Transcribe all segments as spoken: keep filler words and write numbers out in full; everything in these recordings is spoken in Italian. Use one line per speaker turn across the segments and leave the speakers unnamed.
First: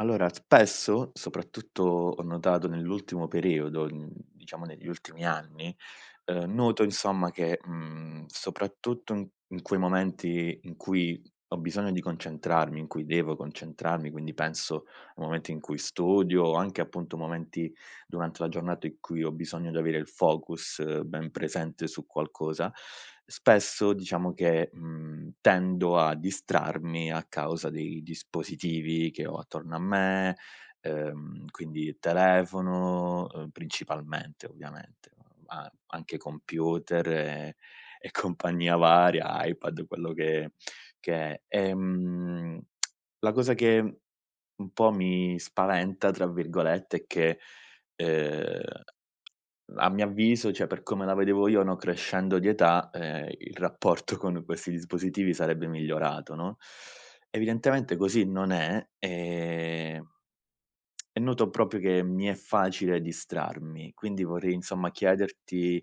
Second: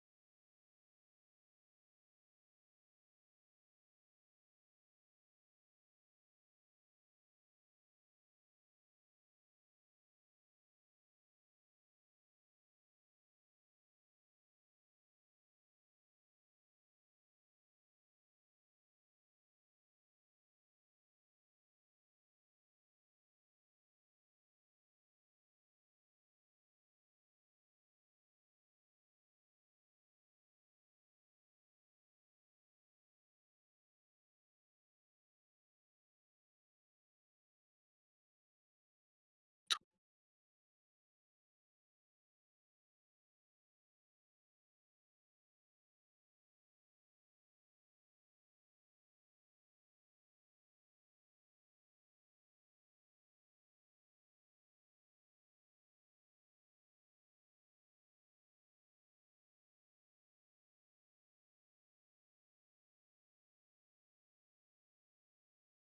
Allora spesso, soprattutto ho notato nell'ultimo periodo, mhmm, diciamo negli ultimi anni, uhm, noto insomma che, mhmm, soprattutto n in quei momenti in cui ho bisogno di concentrarmi, in cui devo concentrarmi, quindi penso a momenti in cui studio, anche appunto momenti durante la giornata in cui ho bisogno di avere il focus ben presente su qualcosa, spesso diciamo che, mhmm, tendo a distrarmi a causa dei dispositivi che ho attorno a me, uhm, quindi il telefono, uhm, principalmente, ovviamente, ma anche computer e e compagnia varia, iPad quello che che è. Ehm, la cosa che un po' mi spaventa tra virgolette è che, ehm a mio avviso, cioè per come la vedevo io, no, crescendo di età, ehm, il rapporto con questi dispositivi sarebbe migliorato no, evidentemente così non è, e e noto propio che mi è facile distrarmi. Quindi vorrei, insomma, chiederti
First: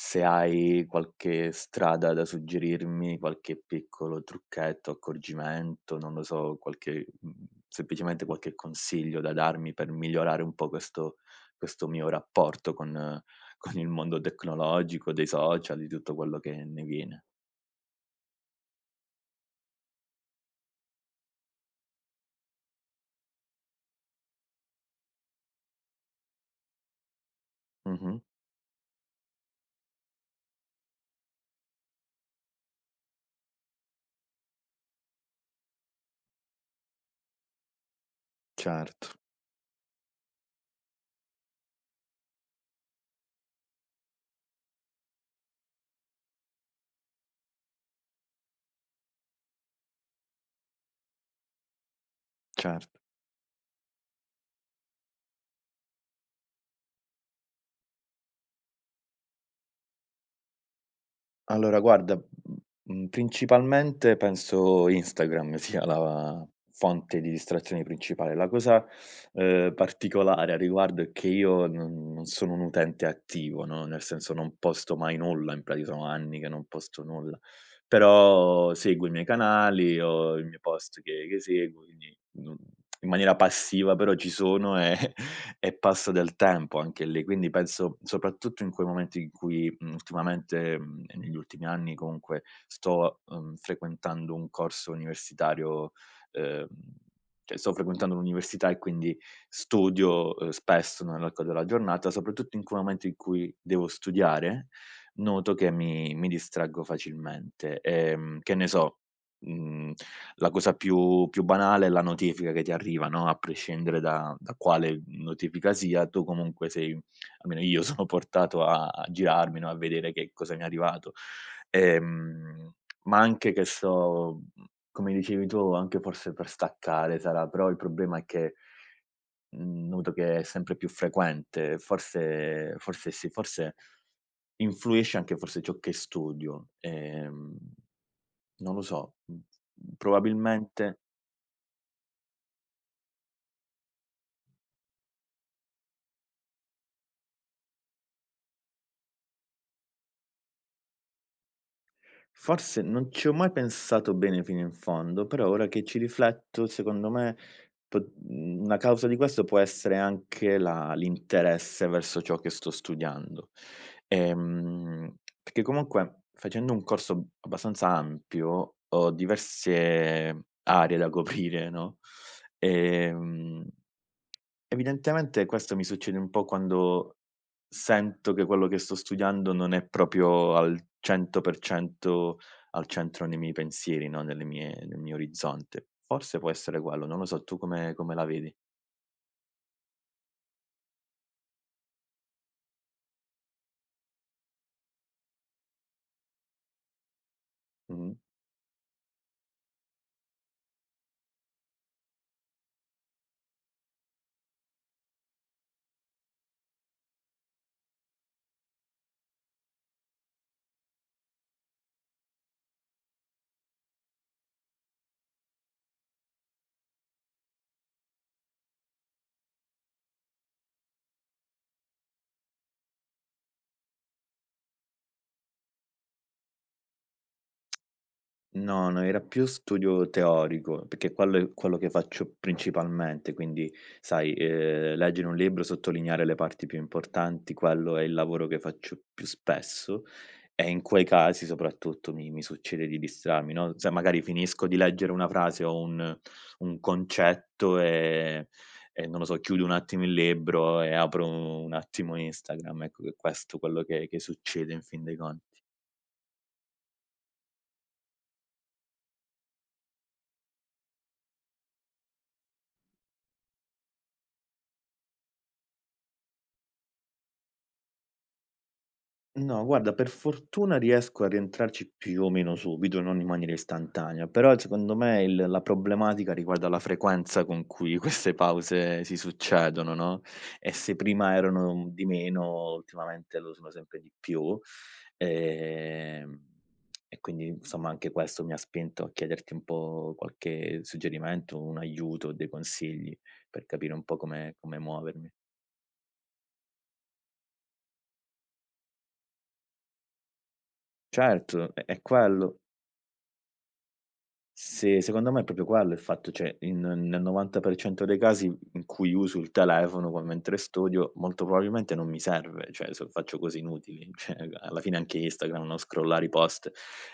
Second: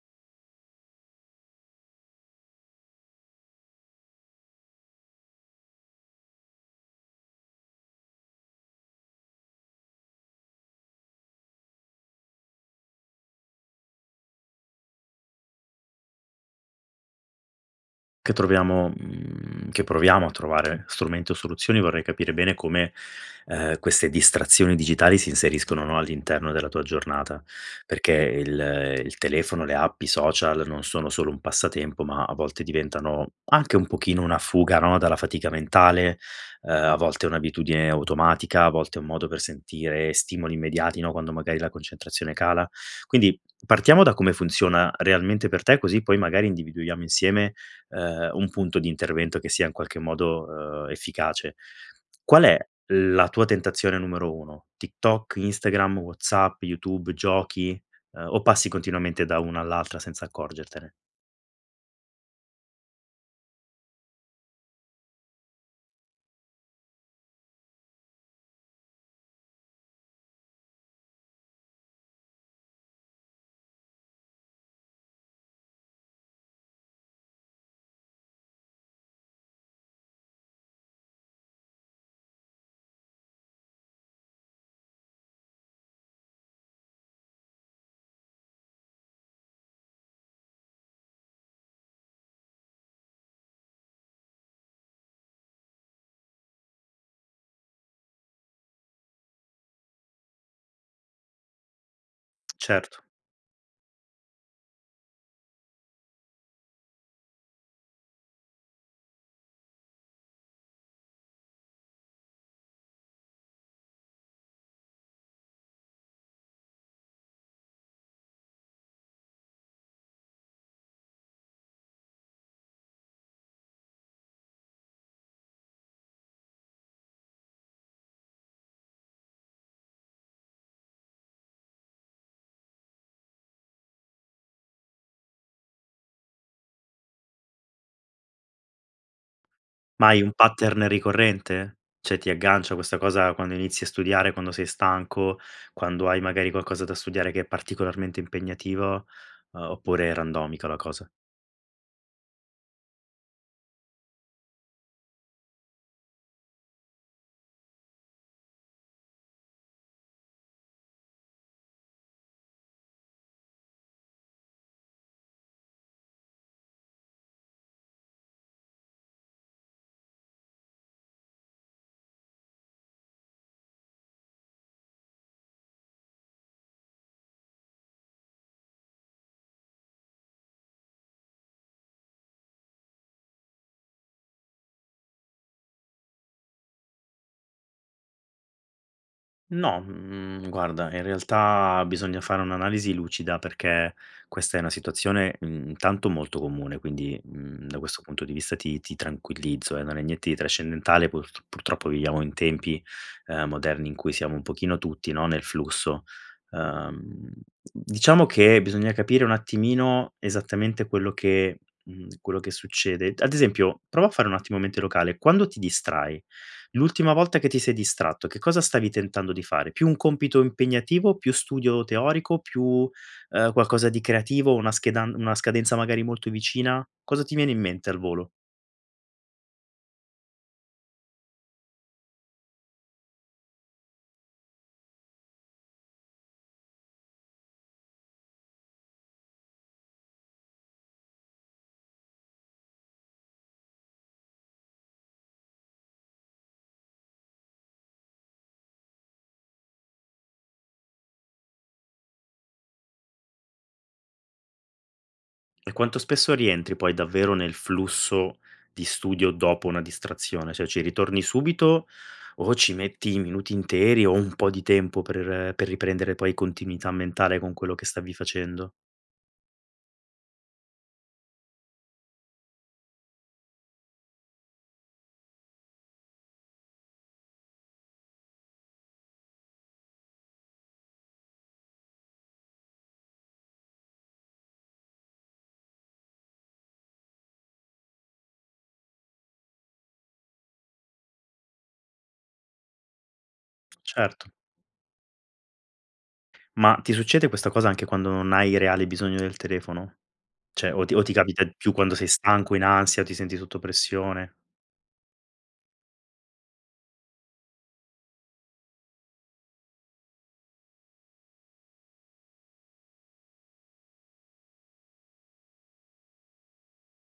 se hai qualche strada da suggerirmi, qualche piccolo trucchetto, accorgimento, non lo so, qualche, mhmm, semplicemente qualche consiglio da darmi per migliorare un po' questo questo mio rapporto con con il mondo tecnologico, dei social di tutto quello che ne viene.
Che troviamo, mhmm, che proviamo a trovare strumento o soluzioni, vorrei capire bene come, ehm, queste distrazioni digitali si inseriscono, no, all'interno della tua giornata, perché
Mh-mh.
il il telefono, le app, i social non sono solo un passatempo ma a volte diventano anche un pochino una fuga, no, dalla fatica mentale, uhm, a volte è un'abitudine automatica, a volte è un
Certo.
modo per sentire stimoli immediati, no, quando magari la concentrazione cala. Quindi, partiamo da come funziona realmente per te, così poi magari individuiamo insieme, ehm, un punto di intervento che sia in qualche modo, uhm, efficace. Qual è
Cer
la tua tentazione numero uno? TikTok, Instagram, Whatsapp, Youtube, giochi, ehm, o passi continuamente da una all'altra senza accorgertene?
Allora guarda, mhmm, principalmente penso Instagram sia la fonte di distrazioni principale. La cosa, ehm, particolare a riguardo è che io non non sono un utente attivo, no, nel senso non posto mai nulla, in prati sono anni che non posto nulla, però seguo i miei canali, ho i miei post che che seguo quindi non in maniera passiva, però ci sono e e passa del tempo anche lì, quindi penso soprattutto in quei momenti in cui, mhmm, ultimamente, mhmm, e negli ultimi anni comunque sto, mhmm, frequentando un corso universitario, ehm, cioè sto frequentando l'università e quindi studio, ehm, spesso nell'arco della giornata, soprattutto in quel
Certo.
momento in cui devo studiare, noto che mi mi distraggo facilmente e, mhmm, che ne so, mhmm, la cosa più più banale è la notifica che ti arriva, no, a prescindere da da quale notifica sia tu comunque sei almeno io sono portato a a girarmi, no, a vedere che cosa mi è arrivato, ehm, ma anche che so, mhmm, come dicevi tu, anche forse per staccare sarà, però il problema è che, mhmm noto che è sempre più frequente, forse forse sì, forse influisce anche forse ciò che studio ehm, non lo so, mhmm,
Ma hai un pattern
probabilmente
ricorrente? ceh ti aggancia questa cosa quando inizi a studiare, quando sei stanco, quando hai magari qualcosa da studiare che è particolarmente impegnativo, uhm, oppure è randomica la cosa?
Forse non ci ho mai pensato bene fino in fondo, però ora che ci rifletto secondo me p mhmm, una causa di questo può essere anche la l'interesse verso ciò che sto studiando, ehm, peché comunque facendo un corso abbastanza ampio ho diverse aree da coprire, no, ehm, evidentemente questo mi succede un po' quando sento che quello che sto studiando non è propio al cento per cento al centro nei miei pensieri, no nelle mie nel mio orizzonte. Forse può essere quello, non lo so, tu come come la vedi?
No, mhmm, guarda, in realtà bisogna fare un'analisi lucida, perché questa è una situazione, mhmm, intanto, molto comune, quindi, mhmm, da questo
Mh.
punto di vista ti ti tranquillizzo, eh, non è niente di trascendentale, purt purtroppo viviamo in tempi, uhm, moderni in cui siamo un pochino tutti, no, nel flusso. Uhm, d diciamo, che bisogna capire un attimino esattamente quello che mhmm, quello che succede d ad esempio, prova a fare un attimo mente locale: quando ti distrai l'ultima volta che ti sei distratto, che cosa stavi tentando di fare, più un compito impegnativo, più studio teorico, più, uhm, qualcosa di creativo, una schedan una scadenza, magari, molto vicina, cosa ti viene in mente al volo?
No, no, era più studio teorico, peché quello è quello che faccio principalmente quindi, sai, ehm, leggere un libro, sottolineare le parti più importanti, quello è il lavoro che faccio più spesso, e in quei casi, soprattutto, mi mi succede di distrarmi, no, sai magari finisco di leggere una frase o un un concetto e e non lo so, chiudo un attimo il libro e apro un attimo Instagram, ecco, è qu è questo quello che che succede in fin dei conti.
E quanto spesso rientri, poi, davvero, nel flusso di studio dopo una distrazione, soè ci ritorni subito o ci metti i minuti interi, o un po' di tempo per per riprendere, poi, continuità mentale con quello che stavi facendo?
No, guarda, per fortuna riesco a rientrarci più o meno subito, non in maniera istantanea, però zecondo me il la problematica riguarda la frequenza con cui queste pause si succedono, no, e se prima erano un di meno, ultimamente lo sono sempre di più. Ehm, e quindi, insomma, anche questo mi ha spinto a chiederti un po' qualche suggerimento, un aiuto o dei consigli, per capire un po'
Certo.
come come muovermi.
Ma ti succede questa cosa anche quando non hai reale bisogno del telefono? ceh o ti o ti capita
Certo,
più
è
quando
è
sei stanco,
quello
in ansia o ti senti sotto pressione?
Sì, secondo me è propio quello il fatto. ceh in nel novanta per cento dei casi in cui uso il telefono, o quan mentre studio, molto probabilmente non mi serve, ceh, so faccio cose inutili. ceh n alla fine anche Instagram, no, scrollare i post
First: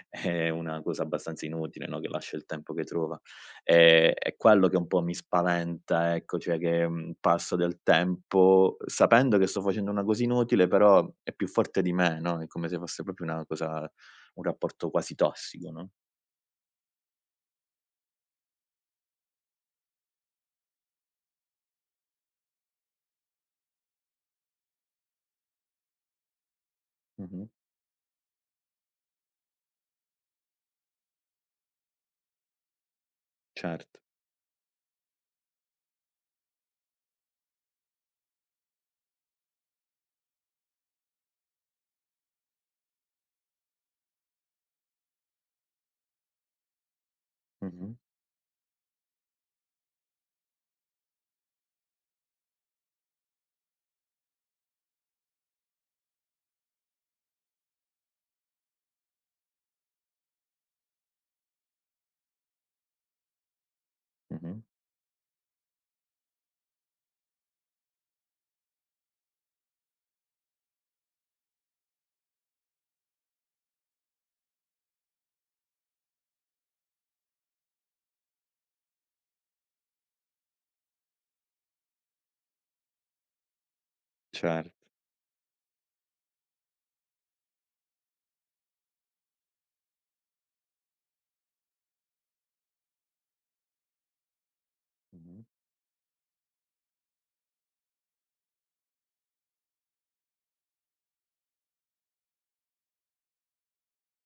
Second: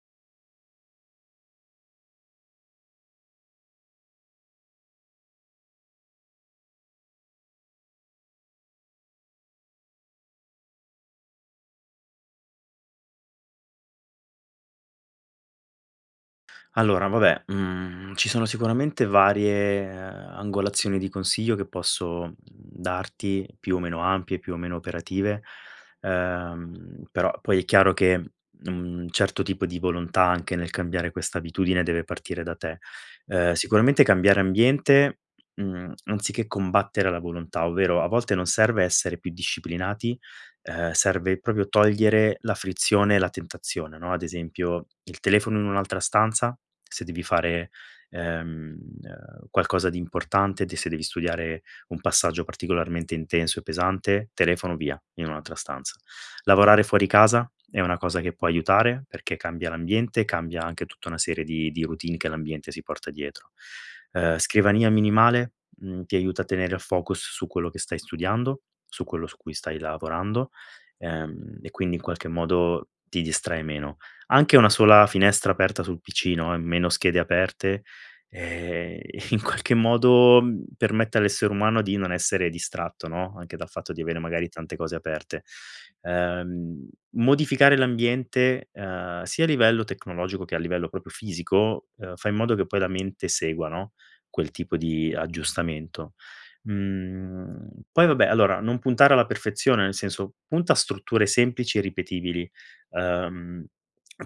è una cosa abbastanza inutile, no, che lascia il tempo che trova, ehm, è quello che un po' mi spaventa, ecco, cioè che, mhmm, passo del tempo, uhm, sapendo che sto facendo una cosa inutile, però è più forte di me, no, è come se fosse propio una cosa un rapporto quasi tossico, no?
Allora vabbè, mhmm, ci sono sicuramente varie, uhm, angolazioni di consiglio che posso, mhmm, darti. Più o meno ampie, più o meno operative. Ehm, però
Mh-mh.
poi è chiaro che un certo tipo di volontà, anche nel cambiare questa abitudine, deve partire da te. Uhm,
Cert
sicuramente cambiare ambiente. Mhmm, anziché combattere la volontà. Ovvero, a volte non serve essere più disciplinati. Uhm, serve proprio togliere la frizione e la tentazione, no? Ad esempio il telefono in un'altra stanza. Se devi fare,
Mh-mh.
ehm, qualcosa di importante, te se devi studiare un passaggio particolarmente intenso e pesante, telefono via, in un'altra stanza. Lavorare fuori casa è una cosa che può aiutare, perché cambia l'ambiente e cambia anche tutta una serie di di routine che l'ambiente si porta dietro. Uhm,
Mh-mh.
scrivania minimale. Mhmm, ti aiuta a tenere a focus su quello che stai studiando, su quello su cui stai lavorando. Ehm, e quindi in qualche modo ti distrae meno. Anche una sola finestra aperta sul PC, no, e meno schede aperte. Ehm, in qualche modo permette all'essere umano di non essere distratto, no? Anche dal fatto di avere magari
Cert
tante cose aperte. Uhm, modificare l'ambiente, ehm, sia a livello tecnologico che a livello propio fisico, uhm, fa in modo che poi la mente segua, no, quel tipo di
Mh-mh.
aggiustamento. Mhmm, poi vabbè, allora non puntare alla perfezione. Nel senso, punta a strutture semplici e ripetibili. Uhm,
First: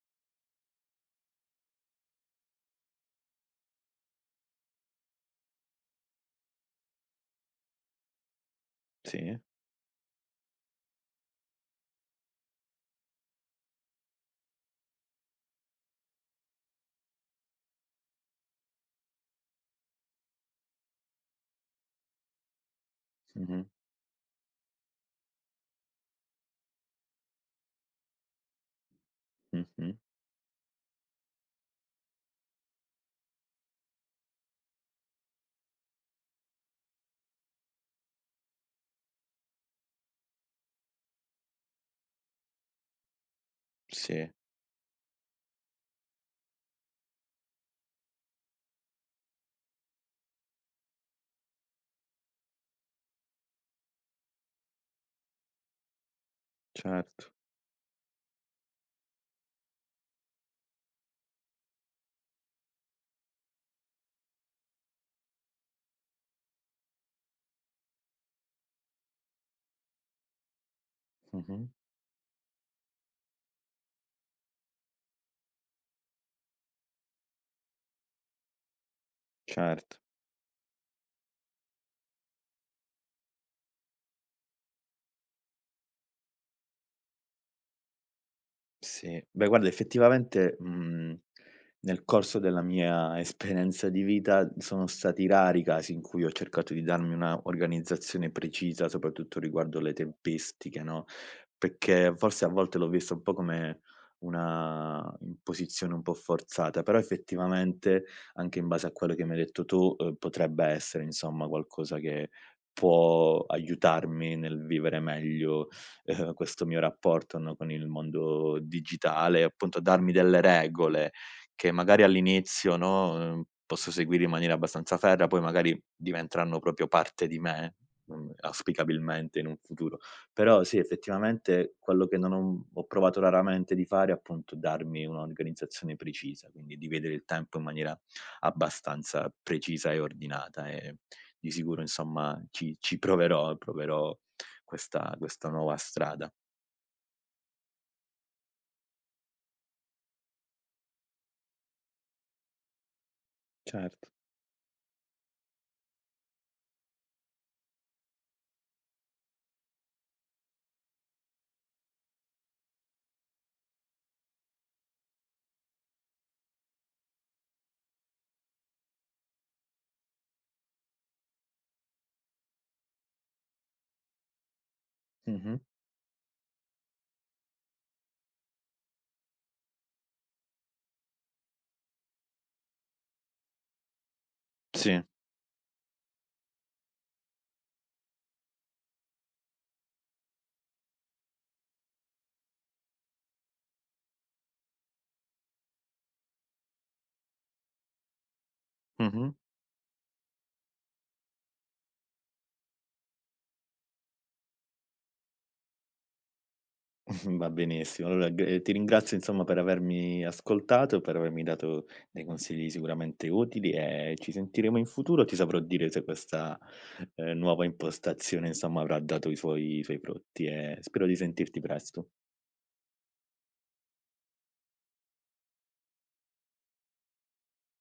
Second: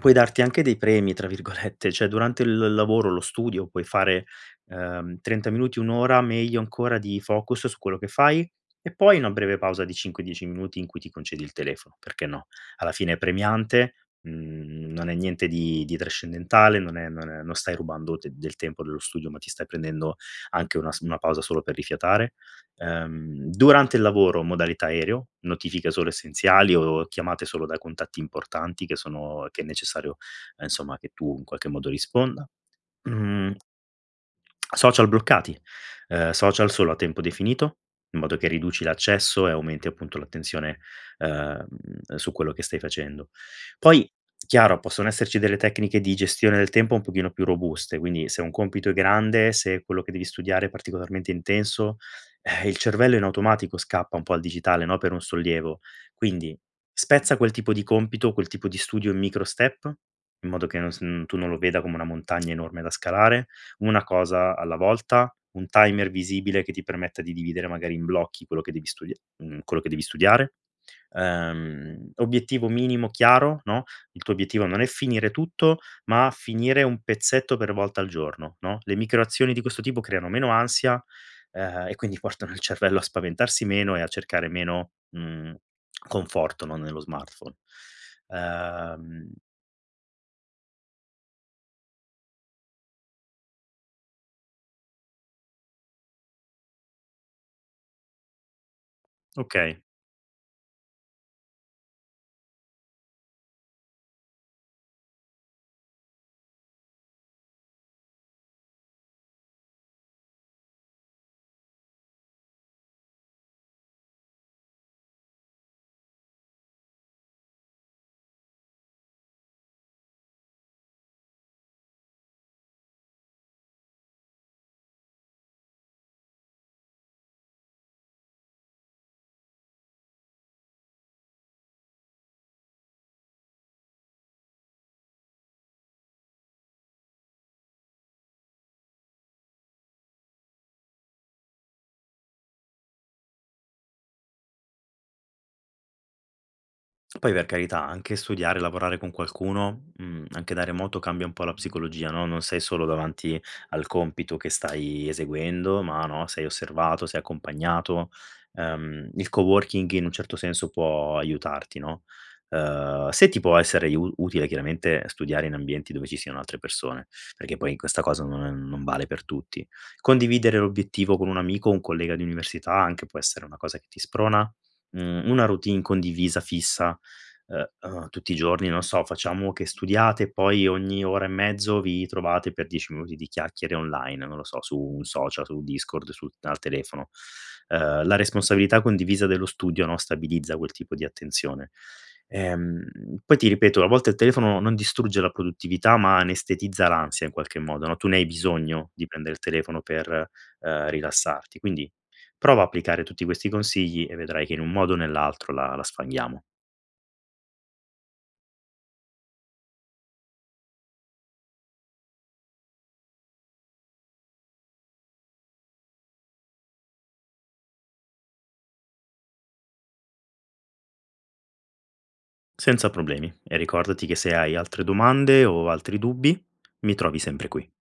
puoi darti anche dei premi tra virgolette. Cioè. durante il il lavoro, lo studio, puoi fare, uhm, trenta minuti, un ora, meglio ancora, di focus su quello che fai. E poi una
Sì.
breve pausa di cinque, dieci minuti in cui ti concedi il telefono, perché no? Alla fine è premiante. Mhmm, non è niente di di trascendentale. Non è non è non stai rubando te del tempo dello studio. Ma ti stai prendendo anche una s una pausa solo per rifiatare. Uhm,
Mh-mh.
durante il lavoro modalità aereo, notifiche solo essenziali o chiamate solo da contatti importanti. Che sono che è
Mh-mh.
necessario, ehm, insomma, che tu in qualche modo risponda. Mhmm, social bloccati. Uhm, social solo a tempo definito, in modo che riduci l'accesso e aumenti, appunto, l'attenzione, uhm, su quello che stai facendo. Poi,
Sì.
chiaro, possono esserci delle tecniche di gestione del tempo un pochino più robuste. Quindi se un compito è grande, se quello che devi studiare è particolarmente intenso, eh, il cervello in automatico scappa un po' al digitale, no, per un sollievo. Quindi,
Certo.
spezza quel tipo di compito, quel tipo di studio in micro step. In modo che non s uhm, tu non lo veda come una montagna enorme da scalare. Una cosa alla volta, un timer visibile che ti permetta di dividere magari in blocchi quello che devi studia mhmm, quello che devi studiare.
Mh-mh.
Uhm, obiettivo minimo chiaro, no? Il tuo obiettivo non è finire tutto, ma finire un pezzetto per volta al giorno, no? Le micro azioni di questo
Cert
tipo creano meno ansia. Ehm, e quindi portano il cervello a spaventarsi meno e a cercare meno, mhmm, conforto, no, nello smartphone.
Sì,
Uhm...
beh, guarda, effettivamente, mhmm, nel corso della mia esperenza di vita sono stati rari i casi in cui ho cercato di darmi una organizzazione precisa. Soprattutto riguardo
Okay.
le tempistiche, no? pecchè forse a volte l'ho vista un po' come una imposizione un po' forzata. Però effettivamente, anche in base a quello che mi hai detto tu, uhm, potrebbe essere, insomma, qualcosa che può aiutarmi nel vivere meglio questo mio rapporto, no, con il mondo digitale. Appunto, darmi delle regole che magari all'inizio, no, uhm, posso seguire in maniera abbastanza ferrea. Poi magari diventeranno propio parte di me, mhmm, auspicabilmente in un futuro. Però sì, effettivamente quello che non ho uhm, ho provato raramente di fare, appunto, è darmi un'organizzazione precisa. Quindi, di vedere il tempo in maniera abbastanza precisa e ordinata. E di sicuro, insomma, ci ci proverò e proverò questa questa nuova strada.
Poi, per carità, anche studiare, lavorare con qualcuno, mhmm, anche da remoto, cambia un po' la psicologia, no? Non sei solo davanti al
Cert
compito che stai eseguendo, ma, no, sei osservato, sei accompagnato. Uhm, il co-working in un certo senso può aiutarti, no? Uhm, se ti può essere iu utile, chiaramente, studiare in ambienti dove ci siano altre persone. Perché poi in questa cosa non non vale per tutti. Condividere l'obiettivo con un amico, un collega di università, anche, può essere una cosa che ti sprona. Mhmm, una
Mh-mh.
routine condivisa fissa, ehm, uhm, tutti i giorni, non so, facciamo che studiate, poi ogni ora e mezzo vi trovate per dieci minuti di chiacchiere online. Non lo so, su
Sì.
un social, su Discord, sul al telefono. Uhm, la responsabilità condivisa dello studio, no, stabilizza quel tipo di attenzione. Ehm, poi ti ripeto, a volte il telefono non distrugge la produttività, ma anestetizza l'ansia in qualche modo, no? Tu ne hai bisogno, di
Mh-mh.
prendere il telefono, per, uhm, rilassarti. Quindi, prova a applicare tutti questi consigli e vedrai che, in un modo o nell'altro, la la sfanghiamo.
Va benissimo. Alloa g ehm, ti ringrazio, insomma, per avermi ascoltato e per avermi dato dei consigli sicuramente utili e ci sentiremo in futuro. Ti saprò dire se questa, ehm, nuova impostazione, insomma, avrà dato i suoi i suoi frutti. E spero di sentirti presto.
Senza problemi. E ricordati che, se hai altre domande o altri dubbi, mi trovi sempre qui.